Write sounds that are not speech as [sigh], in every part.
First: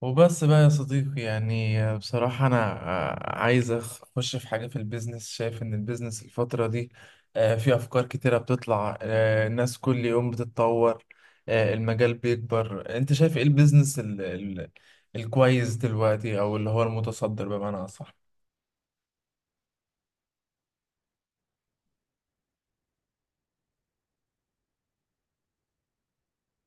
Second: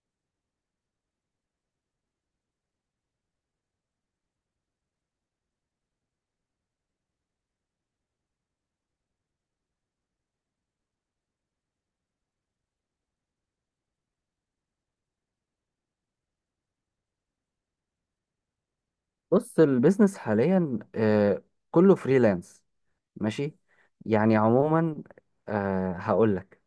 وبس بقى يا صديقي، يعني بصراحة أنا عايز أخش في حاجة في البيزنس. شايف إن البيزنس الفترة دي في أفكار كتيرة بتطلع، الناس كل يوم بتتطور، المجال بيكبر. أنت شايف إيه البيزنس الكويس دلوقتي، أو اللي هو المتصدر بمعنى أصح؟ بص، البيزنس حاليا كله فريلانس. ماشي، يعني عموما هقول لك.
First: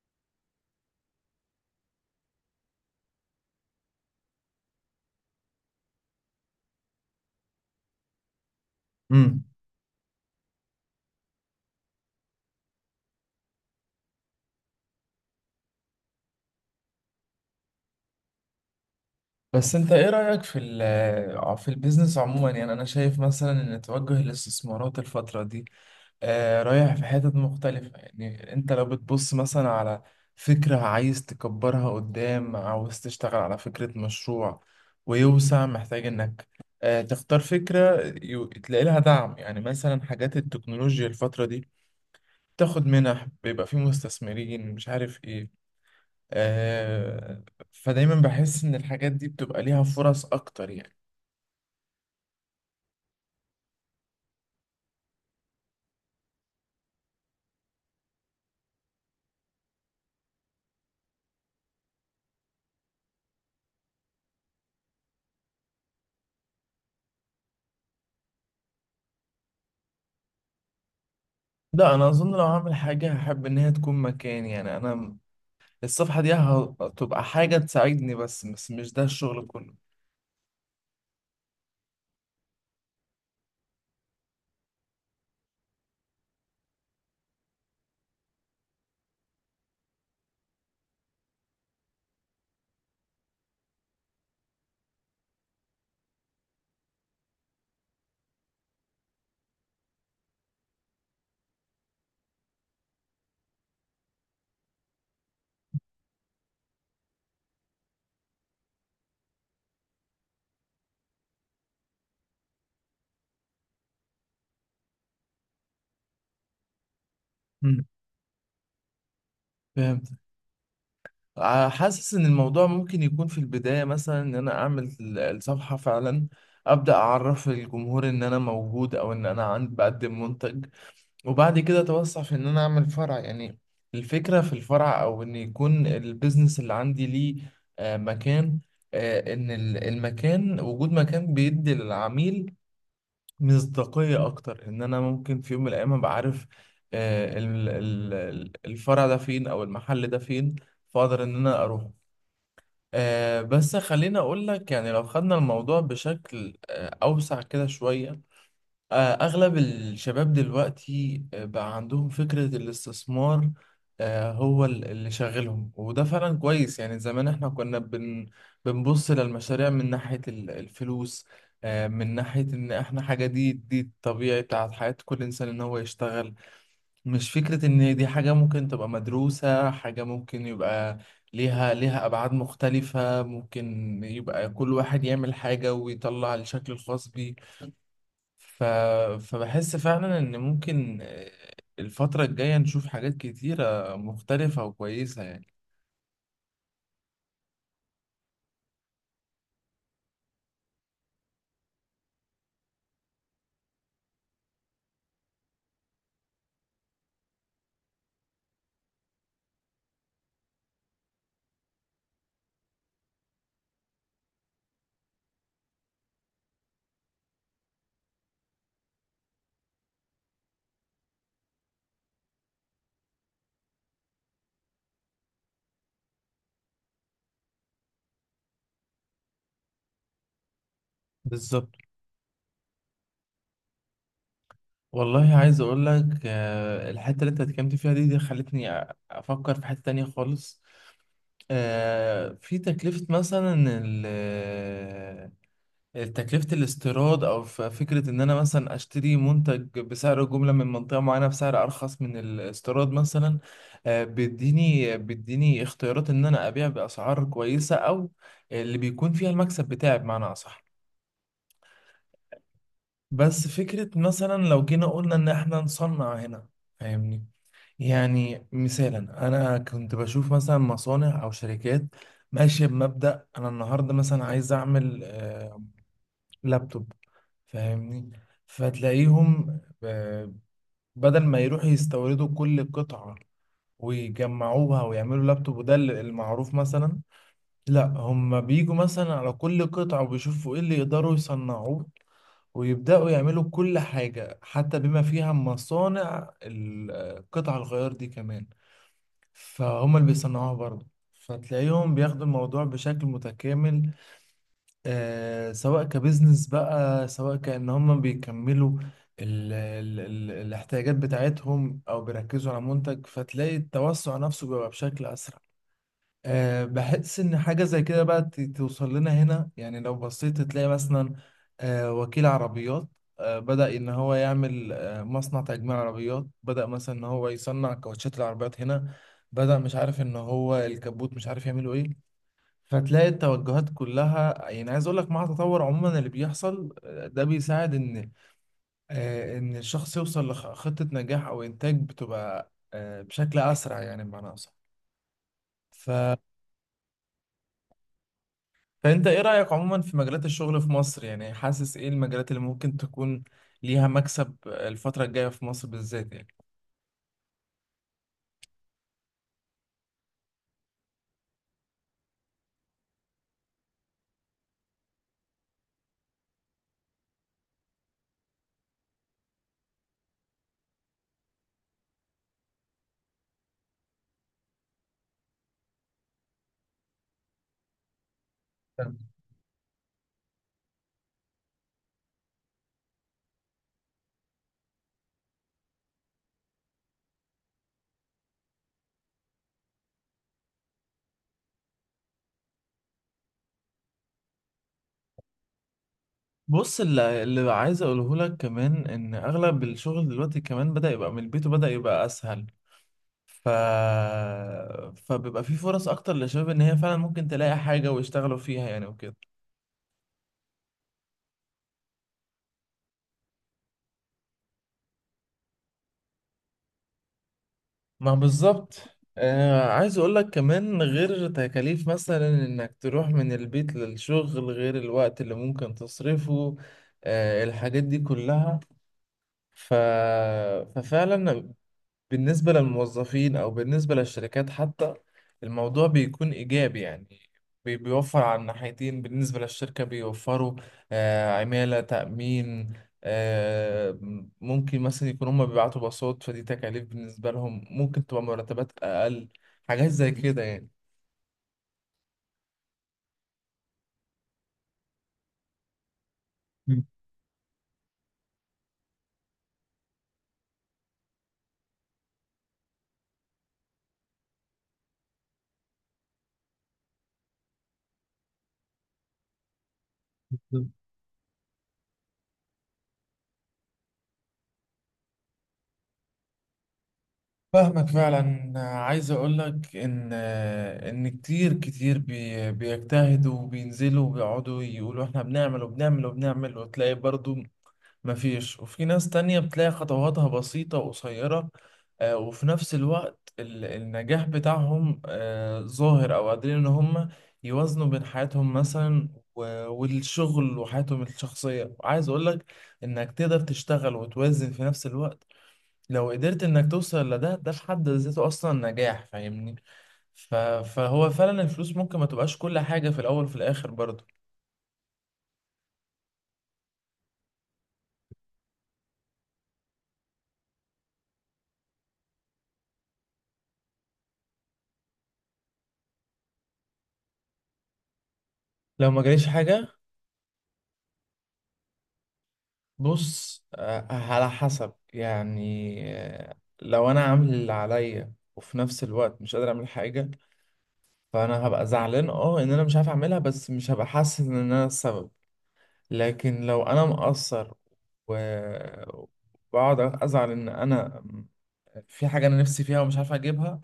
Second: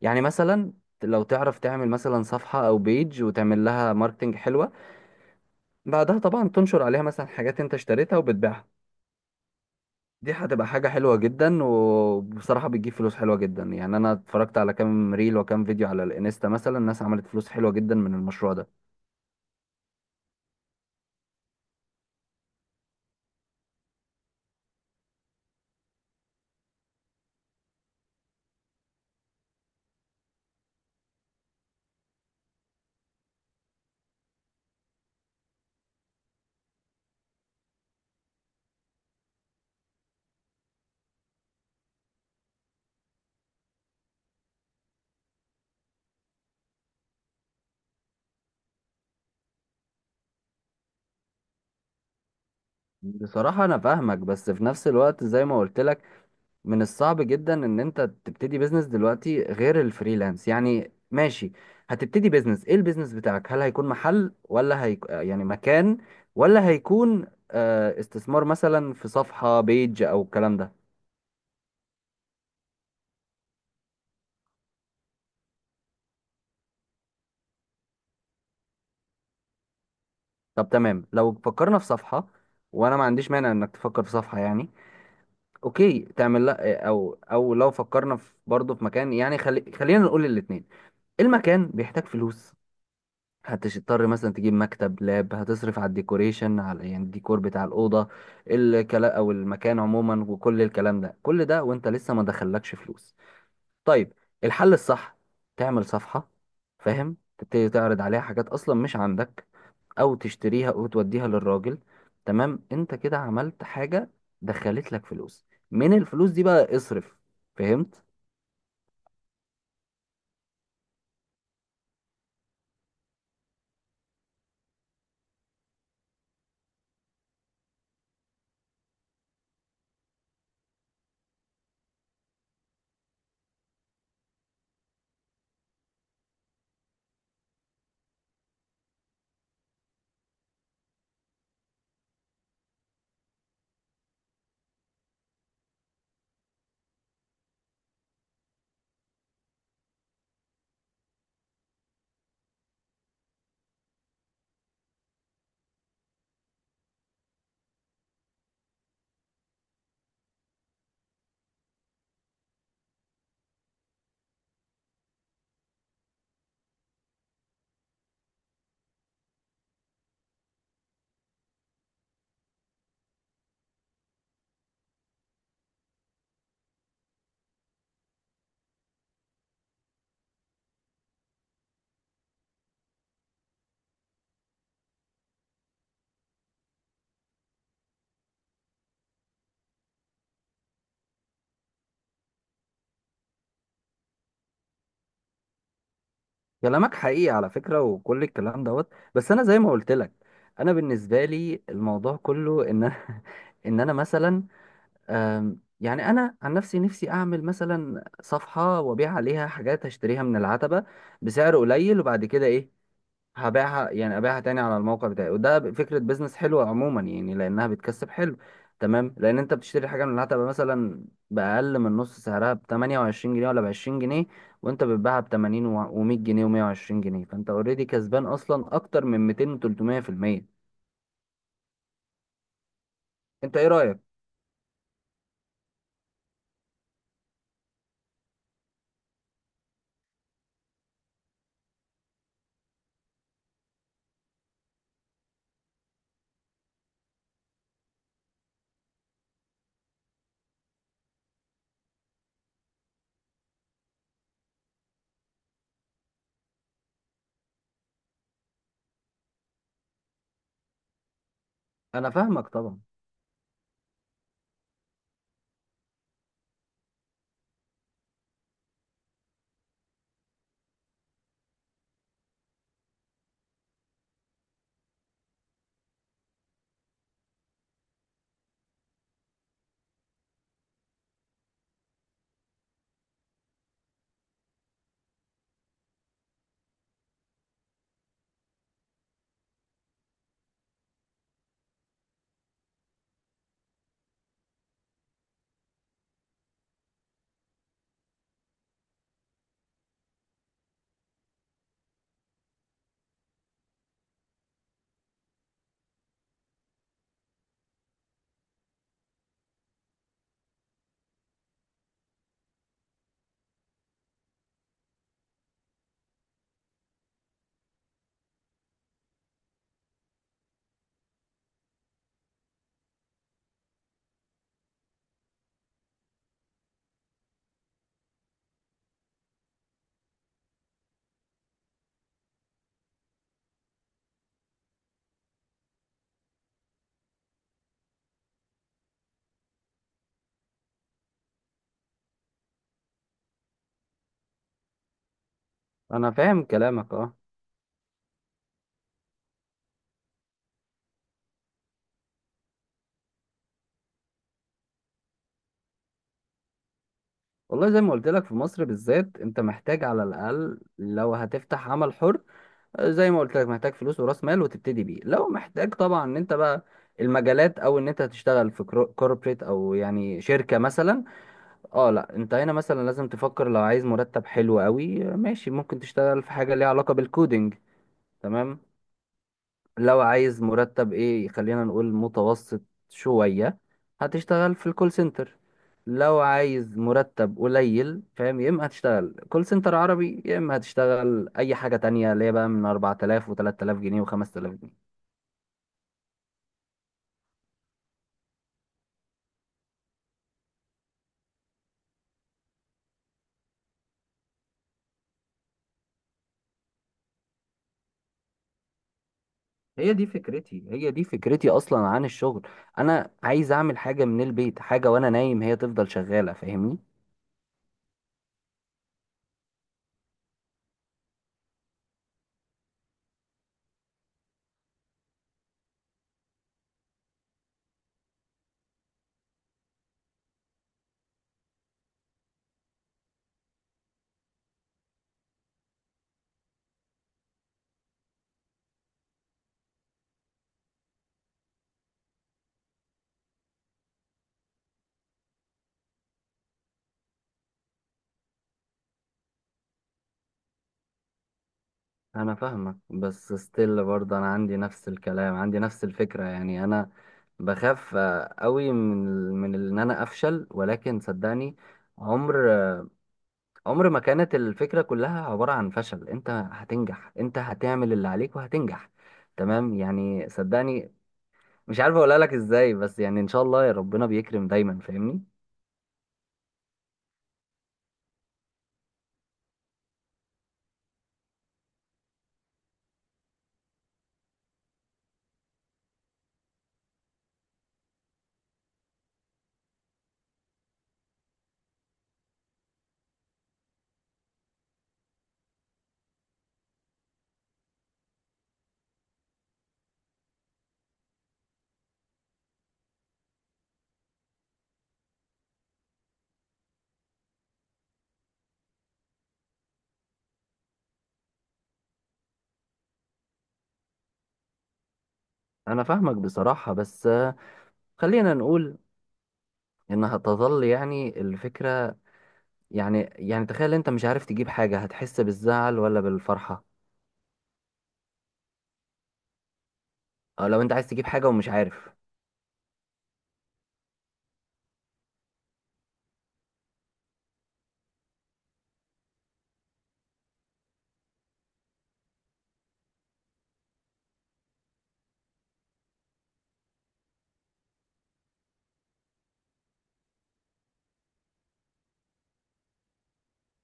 يعني مثلا لو تعرف تعمل مثلا صفحة او بيج وتعمل لها ماركتنج حلوة، بعدها طبعا تنشر عليها مثلا حاجات انت اشتريتها وبتبيعها. امم. دي هتبقى حاجة حلوة جدا، وبصراحة بتجيب فلوس حلوة جدا. يعني انا اتفرجت على كام ريل وكام فيديو على الانستا، مثلا الناس عملت فلوس حلوة جدا من المشروع ده. بس انت ايه رأيك في في البيزنس عموما؟ يعني انا شايف مثلا ان توجه الاستثمارات الفترة دي رايح في حتت مختلفة. يعني انت لو بتبص مثلا على فكرة عايز تكبرها قدام، عاوز تشتغل على فكرة مشروع ويوسع، محتاج انك تختار فكرة تلاقي لها دعم. يعني مثلا حاجات التكنولوجيا الفترة دي تاخد منح، بيبقى في مستثمرين، مش عارف ايه، آه، فدايما بحس ان الحاجات دي بتبقى ليها فرص اكتر يعني. بصراحة انا فاهمك، بس في نفس الوقت زي ما قلت لك، من الصعب جدا ان انت تبتدي بيزنس دلوقتي غير الفريلانس. يعني ماشي، هتبتدي بيزنس ايه؟ البيزنس بتاعك هل هيكون محل ولا يعني مكان، ولا هيكون استثمار مثلا في صفحة بيج او الكلام ده؟ لا، انا اظن لو هعمل حاجة هحب ان هي تكون مكاني يعني. انا الصفحة دي هتبقى حاجة تساعدني بس، بس مش ده الشغل كله. طب تمام، لو فكرنا في صفحة، وانا ما عنديش مانع انك تفكر في صفحة يعني. اوكي تعمل، لا، او لو فكرنا في برضه في مكان، يعني خلينا نقول الاتنين. المكان بيحتاج فلوس، هتضطر مثلا تجيب مكتب لاب، هتصرف على الديكوريشن، على يعني الديكور بتاع الأوضة الكلام، أو المكان عموما، وكل الكلام ده كل ده وانت لسه ما دخلكش فلوس. طيب، الحل الصح تعمل صفحة، فاهم؟ تبتدي تعرض عليها حاجات أصلا مش عندك، أو تشتريها وتوديها للراجل. تمام، انت كده عملت حاجة، دخلت لك فلوس. من الفلوس دي بقى اصرف، مم. فهمت؟ فهمت. حاسس ان الموضوع ممكن يكون في البداية مثلا ان انا اعمل الصفحة فعلا، ابدأ اعرف الجمهور ان انا موجود، او ان انا عند بقدم منتج، وبعد كده اتوسع في ان انا اعمل فرع يعني. الفكرة في الفرع، او ان يكون البيزنس اللي عندي ليه مكان، ان المكان، وجود مكان بيدي للعميل مصداقية أكتر. إن أنا ممكن في يوم من الأيام أبقى عارف الفرع ده فين، أو المحل ده فين، فأقدر إن أنا أروح. بس خليني أقول لك يعني، لو خدنا الموضوع بشكل أوسع كده شوية. آه، أغلب الشباب دلوقتي بقى عندهم فكرة الاستثمار، هو اللي شاغلهم، وده فعلا كويس يعني. زمان احنا كنا بنبص للمشاريع من ناحية الفلوس، من ناحية إن احنا حاجة، دي الطبيعي بتاعت حياة كل إنسان إن هو يشتغل، مش فكرة إن دي حاجة ممكن تبقى مدروسة، حاجة ممكن يبقى ليها أبعاد مختلفة، ممكن يبقى كل واحد يعمل حاجة ويطلع الشكل الخاص بيه. ف... فبحس فعلا ان ممكن الفترة الجاية نشوف حاجات كتيرة مختلفة وكويسة يعني. كلامك حقيقي على فكرة وكل الكلام دوت، بس انا زي ما قلت لك، انا بالنسبة لي الموضوع كله ان انا [laughs] ان انا مثلا يعني انا عن نفسي، نفسي اعمل مثلا صفحة وابيع عليها حاجات هشتريها من العتبة بسعر قليل، وبعد كده ايه؟ هبيعها، يعني ابيعها تاني على الموقع بتاعي، وده فكره بيزنس حلوه عموما يعني، لانها بتكسب حلو. تمام، لان انت بتشتري حاجه من اللي هتبقى مثلا باقل من نص سعرها ب 28 جنيه ولا ب 20 جنيه، وانت بتبيعها ب 80 و100 جنيه و120 جنيه، فانت اوريدي كسبان اصلا اكتر من 200 و300%. بالظبط. انت ايه رايك؟ والله عايز اقول لك، الحتة اللي انت اتكلمت فيها دي، دي خلتني افكر في حتة تانية خالص. في تكلفة مثلا تكلفة الاستيراد، أو فكرة إن أنا مثلا أشتري منتج بسعر جملة من منطقة معينة بسعر أرخص من الاستيراد مثلا. بيديني اختيارات إن أنا أبيع بأسعار كويسة، أو اللي بيكون فيها المكسب بتاعي بمعنى أصح. انا فاهمك طبعا. بس فكرة مثلا لو جينا قلنا إن إحنا نصنع هنا، فاهمني؟ يعني مثالا، أنا كنت بشوف مثلا مصانع أو شركات ماشية بمبدأ أنا النهاردة مثلا عايز أعمل لابتوب، فاهمني؟ فتلاقيهم بدل ما يروحوا يستوردوا كل قطعة ويجمعوها ويعملوا لابتوب، وده المعروف مثلا. لا، هم بيجوا مثلا على كل قطعة وبيشوفوا ايه اللي يقدروا يصنعوه، ويبدأوا يعملوا كل حاجة، حتى بما فيها مصانع قطع الغيار دي كمان، فهم اللي بيصنعوها برضه. فتلاقيهم بياخدوا الموضوع بشكل متكامل، سواء كبزنس بقى، سواء كأن هم بيكملوا ال ال ال الاحتياجات بتاعتهم، أو بيركزوا على منتج، فتلاقي التوسع نفسه بيبقى بشكل أسرع. بحس إن حاجة زي كده بقى توصل لنا هنا. يعني لو بصيت تلاقي مثلا وكيل عربيات بدأ إن هو يعمل مصنع تجميع عربيات، بدأ مثلا إن هو يصنع كاوتشات العربيات هنا، بدأ مش عارف إن هو الكبوت مش عارف يعمله إيه. فتلاقي التوجهات كلها، يعني عايز اقول لك مع التطور عموما اللي بيحصل ده بيساعد ان، ان الشخص يوصل لخطة نجاح او انتاج، بتبقى بشكل اسرع يعني بمعنى اصح. ف... انا فاهم كلامك، اه. فانت ايه رأيك عموما في مجالات الشغل في مصر؟ يعني حاسس ايه المجالات اللي ممكن تكون ليها مكسب الفترة الجاية في مصر بالذات يعني. والله زي ما قلت لك، في مصر بالذات انت محتاج على الاقل لو هتفتح عمل حر، زي ما قلت لك محتاج فلوس وراس مال وتبتدي بيه. لو محتاج طبعا ان انت بقى المجالات، او ان انت هتشتغل في كوربريت او يعني شركة مثلا، اه لا، انت هنا مثلا لازم تفكر. لو عايز مرتب حلو قوي ماشي، ممكن تشتغل في حاجة ليها علاقة بالكودينج، تمام. لو عايز مرتب ايه، خلينا نقول متوسط شوية، هتشتغل في الكول سنتر. لو عايز مرتب قليل، فاهم؟ يا اما هتشتغل كول سنتر عربي، يا اما هتشتغل اي حاجة تانية اللي هي بقى من 4000 و3000 جنيه و5000 جنيه. بص، اللي عايز اقوله لك كمان ان اغلب الشغل دلوقتي كمان بدأ يبقى من البيت وبدأ يبقى اسهل. ف... فبيبقى في فرص اكتر للشباب ان هي فعلا ممكن تلاقي حاجة ويشتغلوا فيها يعني وكده. هي دي فكرتي، هي دي فكرتي اصلا عن الشغل. انا عايز اعمل حاجة من البيت، حاجة وانا نايم هي تفضل شغالة، فاهمني؟ ما بالظبط. عايز اقول لك كمان، غير تكاليف مثلا انك تروح من البيت للشغل، غير الوقت اللي ممكن تصرفه، الحاجات دي كلها. ف... ففعلا بالنسبة للموظفين أو بالنسبة للشركات حتى، الموضوع بيكون إيجابي يعني، بيوفر على الناحيتين. بالنسبة للشركة بيوفروا عمالة، تأمين، آه، ممكن مثلا يكون هما بيبعتوا باصات، فدي تكاليف بالنسبة لهم، ممكن تبقى مرتبات أقل، حاجات زي كده يعني. انا فاهمك، بس ستيل برضه انا عندي نفس الكلام، عندي نفس الفكره يعني. مم. انا بخاف قوي، ان انا افشل، ولكن صدقني عمر آه، عمر ما كانت الفكره كلها عباره عن فشل. انت هتنجح، انت هتعمل اللي عليك وهتنجح، تمام؟ يعني بالظبط. صدقني، مش عارف اقولها لك ازاي، بس يعني ان شاء الله، يا ربنا بيكرم دايما، فاهمني؟ فاهمك فعلا. عايز اقول لك ان كتير كتير بيجتهدوا، وبينزلوا وبيقعدوا يقولوا احنا بنعمل وبنعمل وبنعمل، وتلاقي برضو مفيش. وفي ناس تانية بتلاقي خطواتها بسيطة وقصيرة، وفي نفس الوقت النجاح بتاعهم ظاهر، أو قادرين إن هم يوازنوا بين حياتهم مثلا والشغل وحياتهم الشخصية. وعايز أقولك إنك تقدر تشتغل وتوازن في نفس الوقت. لو قدرت إنك توصل لده، ده في حد ذاته أصلا نجاح، فاهمني؟ ف- فهو فعلا الفلوس ممكن ما تبقاش كل حاجة في الأول وفي الآخر برضه. انا فاهمك بصراحه، بس خلينا نقول انها تظل يعني الفكره. يعني تخيل انت مش عارف تجيب حاجة، هتحس بالزعل ولا بالفرحة؟ لو ما جاليش حاجة، أو لو انت عايز تجيب حاجة ومش عارف. بص على حسب يعني. لو انا عامل اللي عليا وفي نفس الوقت مش قادر اعمل حاجه، فانا هبقى زعلان، ان انا مش عارف اعملها، بس مش هبقى حاسس ان انا السبب. لكن لو انا مقصر و- وبقعد ازعل ان انا في حاجه انا نفسي فيها ومش عارف اجيبها،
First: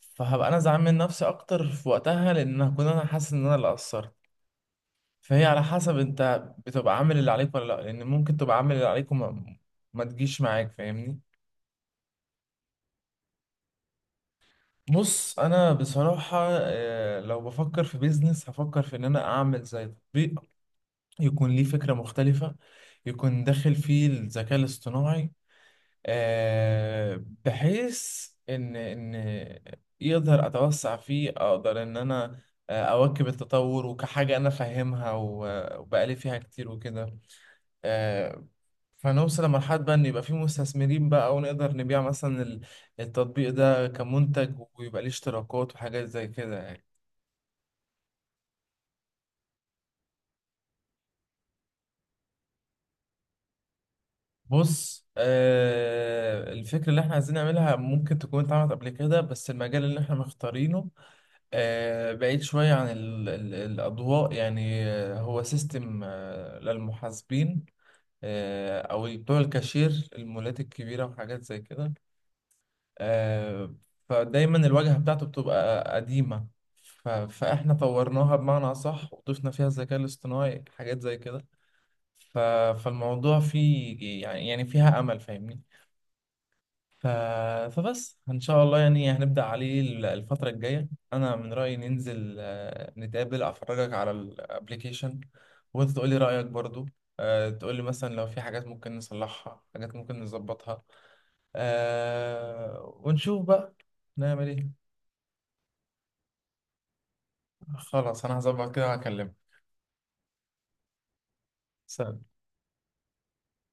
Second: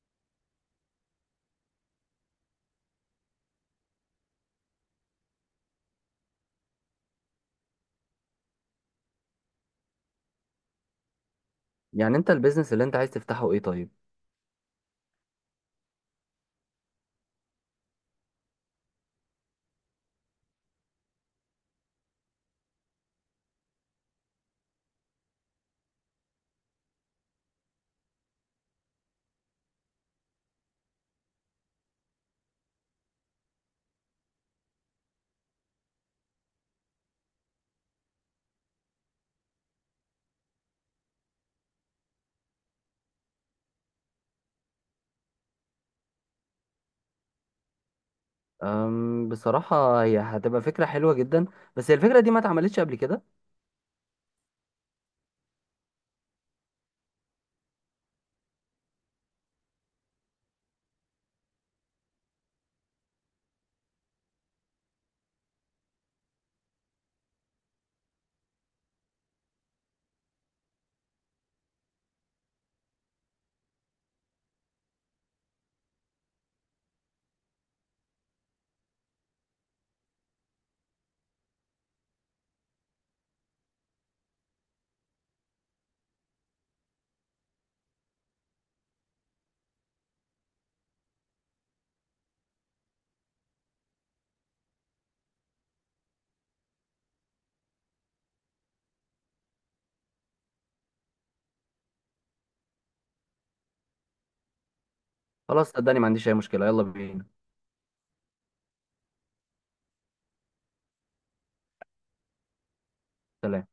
فهبقى انا زعلان من نفسي اكتر في وقتها، لان هكون انا حاسس ان انا اللي قصرت. فهي على حسب انت بتبقى عامل اللي عليك ولا لا، لان ممكن تبقى عامل اللي عليك وما ما تجيش معاك، فاهمني؟ يعني انت البيزنس اللي انت عايز تفتحه ايه طيب؟ بص انا بصراحة لو بفكر في بيزنس هفكر في ان انا اعمل زي تطبيق يكون ليه فكرة مختلفة، يكون داخل فيه الذكاء الاصطناعي، بحيث ان يقدر اتوسع فيه، اقدر ان انا اواكب التطور، وكحاجة انا فاهمها وبقالي فيها كتير وكده. آه، فنوصل لمرحلة بقى إن يبقى في مستثمرين بقى، ونقدر نبيع مثلا التطبيق ده كمنتج، ويبقى ليه اشتراكات وحاجات زي كده يعني. بصراحة هي هتبقى فكرة حلوة جدا، بس هي الفكرة دي ما اتعملتش قبل كده. بص، الفكرة اللي احنا عايزين نعملها ممكن تكون اتعملت قبل كده، بس المجال اللي احنا مختارينه بعيد شوية عن ال ال الأضواء يعني. هو سيستم للمحاسبين، أو بتوع الكاشير، المولات الكبيرة وحاجات زي كده. آه، فدايما الواجهة بتاعته بتبقى قديمة، فاحنا طورناها بمعنى أصح وضفنا فيها الذكاء الاصطناعي حاجات زي كده. ف- فالموضوع فيه يعني فيها أمل، فاهمني؟ ف- فبس إن شاء الله يعني هنبدأ عليه الفترة الجاية. أنا من رأيي ننزل نتقابل، أفرجك على الابليكيشن، وأنت تقولي رأيك برضو، تقولي مثلا لو في حاجات ممكن نصلحها، حاجات ممكن نظبطها، ونشوف بقى نعمل ايه. خلاص، صدقني ما عنديش اي مشكلة، يلا بينا. خلاص، انا هظبط كده وهكلمك. سلام. سلام.